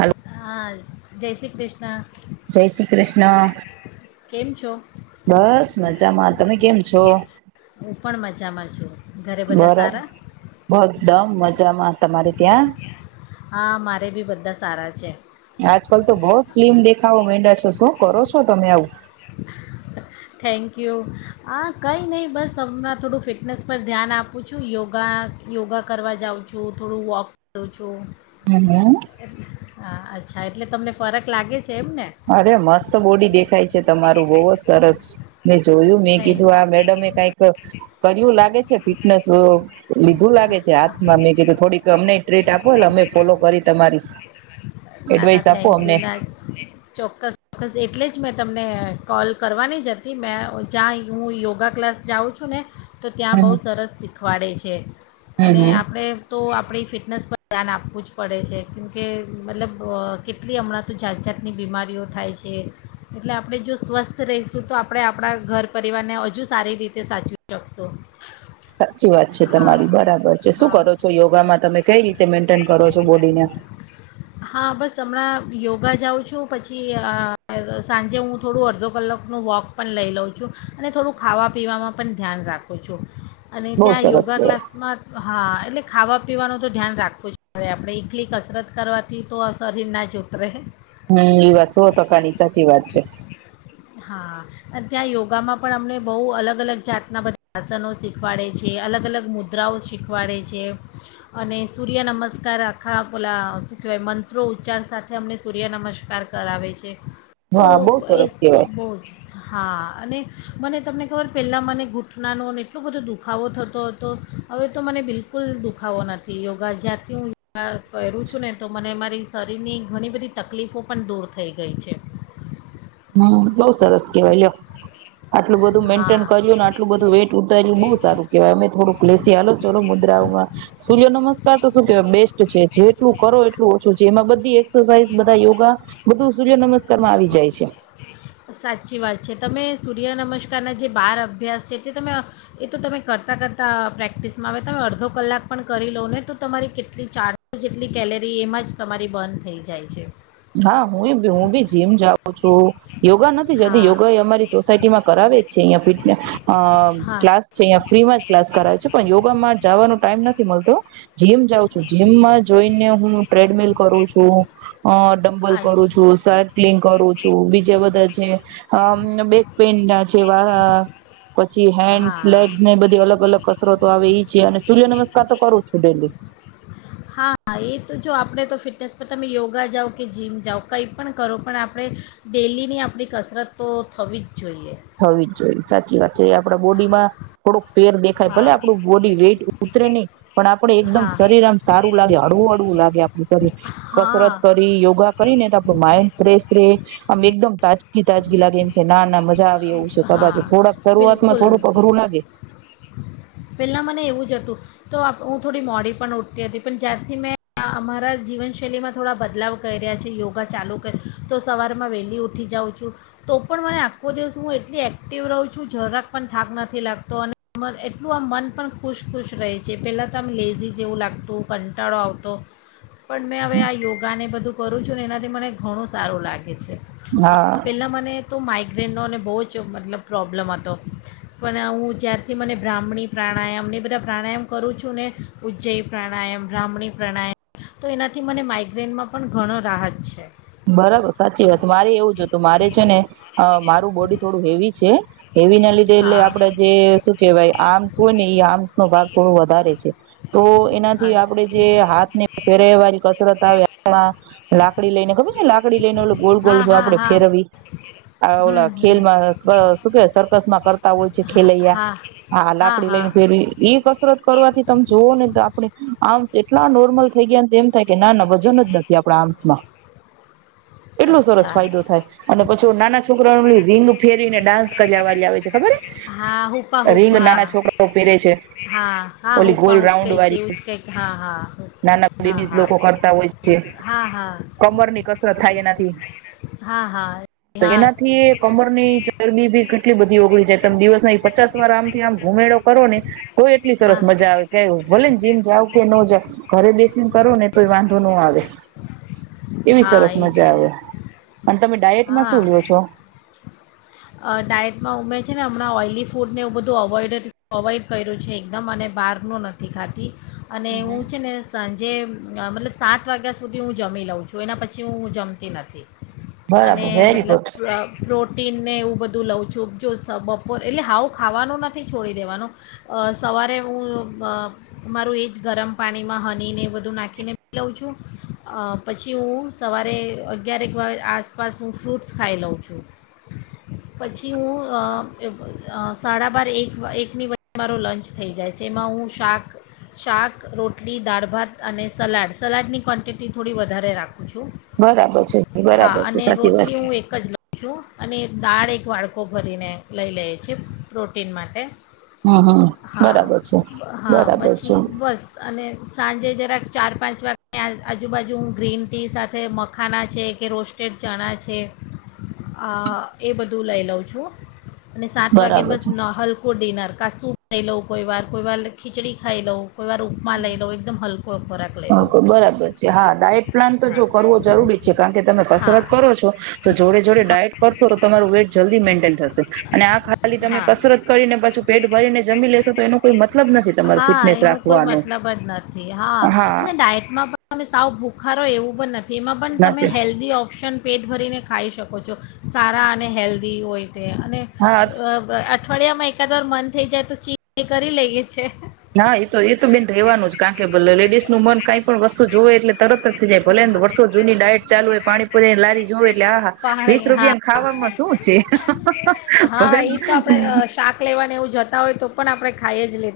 Hello હા જય શ્રી કૃષ્ણ જય શ્રી કૃષ્ણ કેમ છો બસ મજામાં તમે કેમ છો? હું પણ મજામાં છું ઘરે બધા સારા બરાબર બધા મજામાં તમારે ત્યાં હા મારે બી બધા સારા છે આજકાલ તો બહુ સ્લીમ દેખાવા માંડ્યા છો શું કરો છો તમે આવું થેન્કયુ આ કંઈ નહીં બસ હમણાં થોડું ફિટનેસ પર ધ્યાન આપું છું યોગા યોગા કરવા જાઉં છું થોડું વોક કરું છું હમ્મ હ હા અચ્છા એટલે તમને ફરક લાગે છે એમ ને અરે મસ્ત બોડી દેખાય છે તમારું બોહ જ સરસ મે જોયું મેં થેન્ક કીધું આ મેડમે કઈક કર્યું લાગે છે ફિટનેસ લીધું લાગે છે હાથમાં મેું થોડીક અમને ટ્રીટ આપો એટ અમે ફોલો કરી તમારી ના ના એડવાઈસ આપો થેન્ક યુ અમને ના ચોક્કસ ચોક્કસ એટલે જ મેં તમને કોલ કરવાની જ હતી મેં જ્યાં હું યોગા ક્લાસ જાઉં છું ને તો ત્યાં બહુ હમ સરસ શીખવાડે છે અને હમ આપણે તો આપણી ફિટનેસ પર ધ્યાન આપવું જ પડે છે કેમકે મતલબ કેટલી હમણાં તો જાત જાતની બીમારીઓ થાય છે એટલે આપણે જો સ્વસ્થ રહીશું તો આપણે આપણા ઘર તો પરિવાર ને હજુ સારી રીતે સાચવી શકશુ સાચી વાત છે તમારી બરાબર છે શું હા કરો છો યોગામાં તમે કઈ રીતે મેન્ટેન કરો છો બોડીને. હા બસ હમણાં યોગા જાઉં છું પછી સાંજે હું થોડું અડધો કલાકનું વોક પણ લઈ લઉં છું અને થોડું ખાવા પીવામાં પણ ધ્યાન રાખો છું અને બહુ ત્યાં સરસ યોગા કહેવાય ક્લાસમાં માં હા એટલે. ખાવા પીવાનું તો ધ્યાન રાખવું જ પડે આપણે એકલી કસરત કરવાથી તો શરીર ના જ ઉતરે. હમ્મ એ વાત સો ટકાની સાચી વાત છે. [inaudible] ત્યાં યોગામાં પણ અમને બહુ અલગ અલગ જાતના બધા આસનો શીખવાડે છે અલગ અલગ મુદ્રાઓ શીખવાડે છે અને સૂર્યનમસ્કાર આખા પલા શું કહેવાય મંત્રો ઉચ્ચારણ સાથે અમને સૂર્ય નમસ્કાર કરાવે છે. તો હા બહુ એ સરસ કેવાય ભોજ હા અને મને તમને ખબર પહેલાં મને ઘૂંઠનાનો અને એટલો બધો દુખાવો થતો હતો હવે તો મને બિલકુલ દુખાવો નથી યોગા જ્યારથી હું યોગા કરું છું ને તો મને મારી શરીરની ઘણી બધી તકલીફો પણ દૂર થઈ ગઈ છે. બઉુ સરસ કેવાય લો આટલું બધું મેન્ટન હા કર્યું ને આટલું બધું વેટ ઉતાર્યું બઉુ સારું કેહેવા અમે થોડુંક લસી હાલો ચલો મુદ્રાઓમાં સૂર્ય નમસ્કાર તો શું કેવાય બેસ્ટ છે જેટલું કરો એટલું ઓછું છે એમાં બધી એસરસાઝ બધા યોગા બધું સૂર્ય નમસ્ કારમાં આવી જાય છે. સાચી વાત છે તમે સૂર્ય નમસ્કારના જે બાર અભ્યાસ છે તે તમે એ તો તમે કરતાં કરતાં પ્રેક્ટિસમાં આવે તમે અડધો કલાક પણ કરી લો ને તો તમારી કેટલી ચારસો જેટલી કેલેરી એમાં જ તમારી બર્ન થઈ જાય છે. હા હું હું બી જીમ જાઉં યોગા નથી જતી હા યોગા એ અમારી સોસાયટી માં કરાવે જ છે અહં ફિટને અ હા ક્લાસ છે અં ફ્રી માં જ ક્લાસ કરાવે છે પણ યોગામાં જવાનો ટાઈમ નથી મળતો. જીમ જાઉં છું જીમમાં જઈને હું ટ્રેડમિલ કરું છું. [inaudible] ડમ્બલ આજ કરું છું સાકલિંગ કરું છું બીજા બધા છે બેક પેન ના છે વા પછી હેન્ડ હા લેગ્સ ને બધી અલગ અલગ કસરો તો આવે એ છે અને સૂર્ય નમસ્કાર તો કરું છું ડેલી. તેસ પર તમે યોગા જાઓ. કે જીમ જાઓ કંઈ પણ કરો પણ આપણે ડેલીની આપણી કસરત તો થવી જ જોઈએ. થવી જ જોઈએ સાચી વાત છે આપડા બોડીમાં થોડુંક. ફેર દેખાય ભલે હા આપણું બોડી વેઇટ ઉતરે નહીં પણ આપડ એકદમ હા શરીર આમ સારું લાગે હળવું હળવું લાગે આપણું શરીર કસરત હા કરી યોગા કરીને તો આપણું માઈન્ડ ફ્રેશ રહે આમ એકદમ તાજગી તાજગી લાગે એમ કે ના ના મજા. એવું છે [unintelligible] હા થોડાક શરૂઆતમાં થોડું અઘરું લાગે. પહેલા મને એવું જ હતું તો હું થોડી મોડી પણ ઉઠતી હતી પણ જ્યારથી મેં અમારા જીવનશૈલીમાં થોડા બદલાવ કર રહ્યા છે યોગા ચાલુ કરી તો સવારમાં વહેલી ઉઠી જાઉં છું તો પણ મને આખો દિવસ હું એટલી એક્ટિવ રહું છું જરાક પણ થાક નથી લાગતો અને. એટલું આ મન પણ ખુશ ખુશ રહે છે પહેલાં તો આમ લેઝી જેવું લાગતું કંટાળો આવતો પણ મેં હવે આ યોગાને બધું કરું છું ને એનાથી મને ઘણું સારું લાગે છે. હા પેલા મને. તો માઇગ્રેનોને બહુ જ મતલબ પ્રોબ્લમ હતો પણ હું જ્યારે. થી મને બ્રાહ્મણી પ્રાણાયામ એને બધા પ્રાણાયામ કરું છું ને ઉજ્જૈ પ્રાણાયામ બ્રાહ્મણી પ્રાણાયામ તો એનાથી મને માઇગ્રેનમાં પણ ઘણો રાહત છે. બરાબર સાચી વાત મારે એવું છે હતું મારે છે ને મારું બોડી થોડું હેવી છે. હેવી ના લીધે એટલે હા આપડે જે શું કેહેવાય આમ્સ હોય ને એ આમ્સ નો ભાગ. થોડું વધારે છે. તો એનાથી હા આપડે જે હાથ ને ફેરવા જે કસરત આવે આપણા લાકડી લઈને ખબરજ લાકડી લઈને ઓ ગોલ ગોલ હા જો હા આપડે હા ફેરવી આ ઓ હમ હમ ખેલમાં શું કે સરકસ માં કરતા હોય છે હા ખેલૈયા હા હા લાકડી લઈને ફેરવી એ કસરત કરવાથી તમે જોવ ને. તો આપણે અર્મ્સ એટલા નોર્મલ થઈ ગયા એમ થાય કે ના ના. વજન જ નથી આપણા આમ્સ માં. એટલો સરસ અચ્છા ફાયદો થાય અને પછી નાના છોકરાઓ રીંગ ફેરીને ડાન્સ કર્યા વાળી આવે છે ખબર હા હુપા હુપ રીંગ હા નાના છોકરાઓ પેરે છે હા હા ઓલી હુપા ગોલ હુપ રાઉન્ડ કંઈ છે વાળી એવું જ કંઈક હા હા નાના હા લેડીઝ હા લોકો કરતા હોય છે હા હા કમરની કસરત થાય એનાથી હા હા તો હા એનાથીયે કમર ની ચરબી ભી ઘ એટલી બધી ઓગળી જાય તમે દિવસ ના પચાસ વાર આમથી આમ ઘુમેડો કરો ને તો એટલી સરસ હા મજા આવે કે ભલે ને જીમ જાવ કે નો જાવ ઘરે બેસીને કરો ને તો વાંધો નો આવે એવી હા સરસ એ જ મજા ને આવે અને તમે ડાયટમાં હા શું લો છો અ, ડાયટમાં ઉમે છે ને હમણાં ઓઇલી ફૂડને એવું બધું અવોઇડ અવોઇડ કર્યું છે એકદમ અને બહારનું નથી ખાતી અને હું છે ને સાંજે મતલબ સાત વાગા સુધી હું જમી લઉં છું એના પછી હું જમતી નથી અને બરાબર વેરી ગુડ મતલબ પ્રોટીન ને એવું બ તો લઉં છું જો બપોર એટલે હાવું ખાવાનું નથી છોડી દેવાનું સવારે હું મારું એ જ ગરમ પાણીમાં હનીને એ બધું નાખીને પી લઉં છું પછી હું સવારે અગિયાર એક વા આસપાસ હું ફ્રૂટ્સ ખાઈ લઉં છું પછી હું સાડા બાર એક એકની વ મારો લંચ થઈ જાય છે એમાં હું શાક શાક રોટલી દાળ ભાત અને સલાડ સલાડની ક્વન્ટિટી તે થોડી વધારે રા છું બરાબર છે હા બરાબર છે અને સાચી રોટલી વાત છે હું એક જ લવ છું અને દાળ એક વાડકો ભરીને લઈ લઈએ છીએ પ્રોટીન માટે હમ હમ બરાબર છે હા હા બરાબર છે પછી બસ અને સાંજે જરાક ચાર પાંચ વાગત આજુબાજુ હું ગ્રીન ટી સાથે મખાના છે કે રોસ્ટેડ ચણા છે એ બધું લઈ લઉં છું અને સાત વાગે બરાબર બસ ન હલકુ ડિનર કાસુ ખ લોઉ કોઈ બાર કોઈ બાર ખિચડી ખાઈ લઉ કોઈ વાર ઉપમા લઈ લો એકદમ હલકો ખોરાક લઈ લો છે બરાબર હા, ડાયટ પ્લાન તો જો કરવો જરૂરી જ છે, કારણ કે તમે કસરત હા કરો છો તો જોડે જોડે હા ડાયટ કરશો તો તમારું વેટ જલ્દી મેન્ટેન થશે અને આ ખાલી તમે હા કસરત કરીને પાછું પેટ ભરીને જમી લેશો તો એનો કોઈ મતલબ નથી તમારી હા ફિટનેસ એનો રાખ મતલબ જ નથી. હા અને ડાયટમાં તમે સાવ ભૂખારો એવું પણ નથી. તેમાં પણ તમે નથી હેલ્ધી ઓપ્શન પેટ ભરીને ખાઈ શકો છો, સારા અને હેલ્ધી હોય. અને હા એ અઠવાડિયામાં એકાદ વાર મન થઇ જાય તો સીટ ડે કરી લઈએ છે. ના એતો એ તો બેન રેવાનું જ. કારણ કે લેડીસ નુ મન કાઈ પણ વસ્તુ જોવે એટલે તરત જ થઈ જાય. ભલે ને હા, વર્ષો જૂની ડાયટ ચાલુ હોય, પાણીપુરી ની લારી જોવે, એટલે આહા વીસ પાણી હા રૂપિયાને ખાવામાં શું છે? હા ભલેને એ તો આપણે અ, શાક લેવાને એવું જતા હોય તો પણ આપણે ખાઈ જ લે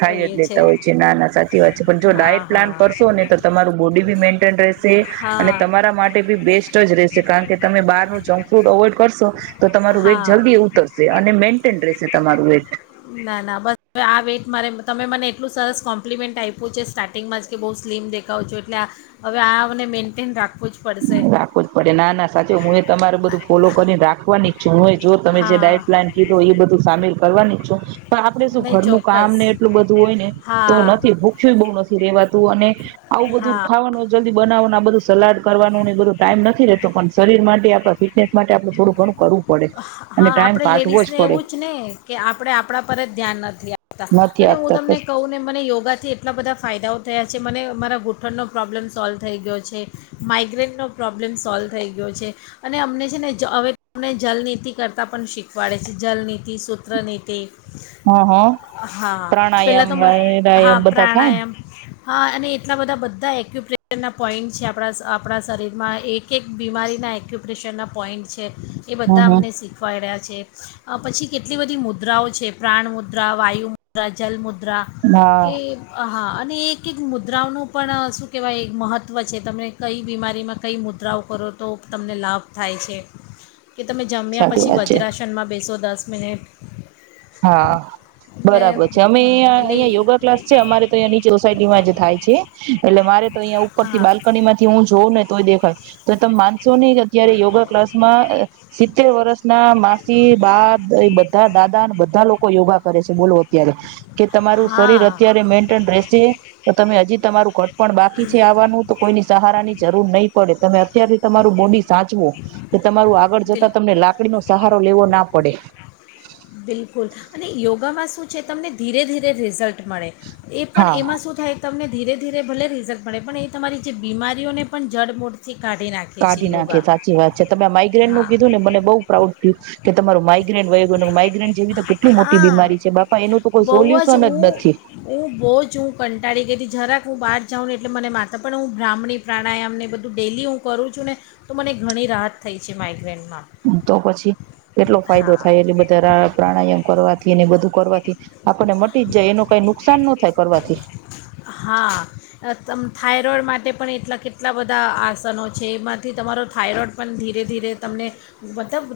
ખાઈ જ લેતા હોય છે. ના ના સાચી વાત છે. પણ જો હા ડાયટ પ્લાન હા કરશો ને, તો તમારું બોડી બી મેન્ટેન રહેશે. તે હા અને તમારા માટે બી બેસ્ટ જ રહેશે. કારણ કે તમે બહાર નું જંક ફૂડ અવોઈડ કરશો. તો તમારું વેઇટ હા જલ્દી ઉતરશે અને મેન [inaudible] ના ના બસ હવે આ વેટ મારે તમે મને એટલું સરસ કોમ્પ્લિમેન્ટ આપ્યું છે સ્ટાર્ટિંગમાં જ કે, બહુ સ્લીમ દેખાવો છો એટલે હવે આ મને મેન્ટેન રાખવું જ પડશે રાખવ જ પડે. ના ના સાચો હું એ તમારે બધું ફોલો કરીને રાખવાની જ છું. હંય જો તમે જે હા ડાયટ પ્લાન કીધું, એ બધું સામેલ કરવાની. છુ. પણ આપડે શું નહીં ઘરનું ચોક્કસ કામ ને એટલું બધું હોય ને તો હા નથી ભૂખ્યું બહુ નથી રેવાતુ અને આવું બધું હા ખાવાનું જલ્દી બનાવવાનું, આ બધું સલાડ કરવા. [inaudible] બ ટાઈમ નથી રહેેતો. પણ શરીર માટે, આપણા ફિટનેસ માટે, આપડું થોડું ઘણું કરવું પડે અને હા ટાઈમ આપણે કાઢવો લેડીસને પડે એવું જ ને કે, આપણે આપણા પર જ ધ્યાન નથી આપ નથી અને હું આપતા તમને બસ કહું ને, મને યોગા થી એટલા બધા ફાયદાઓ થયા છે. મને મારા ઘૂંઠણનો પ્રોબ્લેમ સોલ્વ થઈ ગયો છે. માઇગ્રેનનો પ્રોબ્લેમ સોલ્વ થઈ ગયો છે. અને અમને છે ને હવે, અમને જલનીતિ કરતાં પણ શીખવાડે છે. જલનીતિ, સૂત્ર નીતિ હા હા પહેલાં પ્રાણાયામ તો મ- હા વરાયામ બધા થાયને? પ્રાણાયામ હા અને એટલા બધા બધા એક્યુપ્રેશનના પોઈન્ટ છે આપણા આપણા શરીરમાં, એક એક બીમારીના એક્યુપ્રેશરના પોઈન્ટ છે. એ બધા હમ હમ અમને શીખવાડ્યા છે. પછી કેટલી બધી મુદ્રાઓ છે. પ્રાણ મુદ્રા, વાયુ મુદ્રા, જલ મુદ્રા મુદ્રા કે હા હા હા અને એક એક મુદ્રાઓનું પણ શું કહેવાય મહત્ત્વ છે. તમે કઈ બીમારીમાં કઈ મુદ્રાઓ કરો તો તમને લાભ થાય છે. કે તમે જમ્યા સાચી પછી વાત છે વજ્રાસનમાં બેસો દસ દસ મિનટ હા બરાબર છે. અમે હમ અહીયાં એટલે અહીંયા યોગા ક્લાસ છે. અમારે તો અહીંયા નીચે સોસાયટીમાં જ થાય છે. એટલે મારે તો અહીંયા ઉપર થી હા બાલ્કની માંથી હું જોઉં ને તો એ દેખાય. તો તમે માનસો નઈ અત્યારે યોગા ક્લાસમાં સિત્તેર વર્ષ ના માસી, બા બધા દાદા, બા લોકો યોગા કરે છે. બોલો અત્યારે કે તમારું શરીર હા અત્યારે મેન્ટેન રહેશે તો તમે હજી તમારું [inaudible] પણ બાકી છે આવવાનું તો કોઈની સહારા ની જરૂર નહીં પડે તમે અત્યારથી તમારું બોડી સાચવો તમારું આગળ જતા બિલકુલ તમને લાકડી નો સહારો લેવો ના પડે બિલકુલ અને યોગામાં શું છે, તમને ધીરે ધીરે રિઝલ્ટ મળે એ પણ હા એમાં શું થાય તમને ધીરે ધીરે ભલે રિઝલ્ટ મળે પણ એ તમારી જે બીમારીઓને પણ જળમૂળથી કાઢી નાખે સાચી વાત છે તમે માઇગ્રેન નું હા કીધું ને મને બઉુ પ્રાઉડ ફીલ કે તમારું ગ માઇગ્રેન જેવી તો હા કેટલી મોટી બીમારી હા છે બાપા એનું તો કોઈ બહુ સોલ્યુશન જ હું નથી હું બહુ જ હું કંટાળી ગઈ હતી જરાક હું બહાર જાઉં ને એટલે મને માથા પણ હું બ્રાહ્મણી પ્રાણાયામને બધું ડેલી હું કરું છું ને તો મને ઘણી રાહત થઈ છે માઇગ્રેન્ તો પછી કેટલો ફાયદો હા થાય એલે બધા પ્રાણાયામ કરવાથી ને બધું કરવાથી આપણને મટી જ જાય એનું કઈ નુકસાન નો થાય કરવાથી હા તમ થાઈરોઇડ માટે પણ એટલા કેટલા બધા આસનો છે એમાંથી તમારો થાઈરોઈડ પણ ધીરે ધીરે તમને મતલબ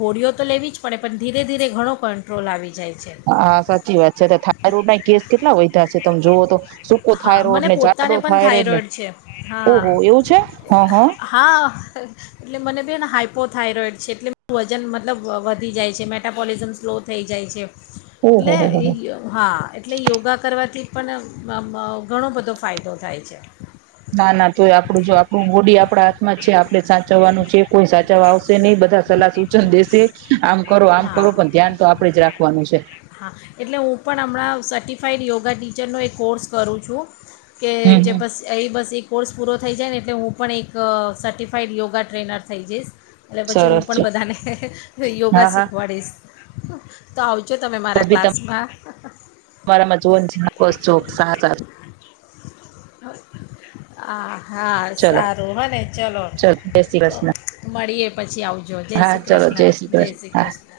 ગોળીઓ તો લેવી જ પડે પણ ધીરે ધીરે ઘણો કંટ્રોલ આવી જાય છે હા સાચી વાત છે થાયરોડ ના કેસ કેટલા વધયા છે તમે જોવો તો સૂકો હા થાયરોઈડ મને ને જાડો પોતાને પણ થાયરોડ ને થાઇરોઇડ છે હા ઓહો એવું છે હ હ ને હાઇપોથાઈરોઈડ છે એટલે વજન મતલબ વધી જાય છે મેટાબોલિઝમ સ્લો થઈ જાય છે ઓહો હો હો એટલેયે હા એટલે યોગા કરવાથી પણ મ મ ઘણો બધો ફાયદો થાય છે ના ના તોય આપણું જો આપણું બોડી આપણા હાથમાં છે આપડે સાચવવાનું છે કોઈ સાચવવા આવશે નહી બધા સલાહ સૂચન દેશે આમ કરો આમ હા કરો પણ ધ્યાન તો આપડે જ રાખવાનું છે હા એટલે હું પણ હમણાં સર્ટિફાાઈડ યોગા ટીચરનો એક કોર્સ કરું છું કે હમ જે હમ બસ એ બસ એક કોર્સ પૂરો થઈ જાય ને એટલે હું પણ એક સર્ટિફાઈડ યોગા ટ્રેનર થઈ જઈશ. એટ પછી હું સરસ પણ છે બધાને યોગા હા હા શીખવાડીશ. તો આવજો તમે મારા ક્લાસમાં [unintelligible] બરાબર જો ને બસ જુઓ બધા સારા આ હા, ચલો સારું હ ને ચલો જય શ્રી તો કૃષ્ણ મળીએ. પછી આવું જ જય શ્રી કૃષ્ણ. જય શ્રી કૃષ્ણ.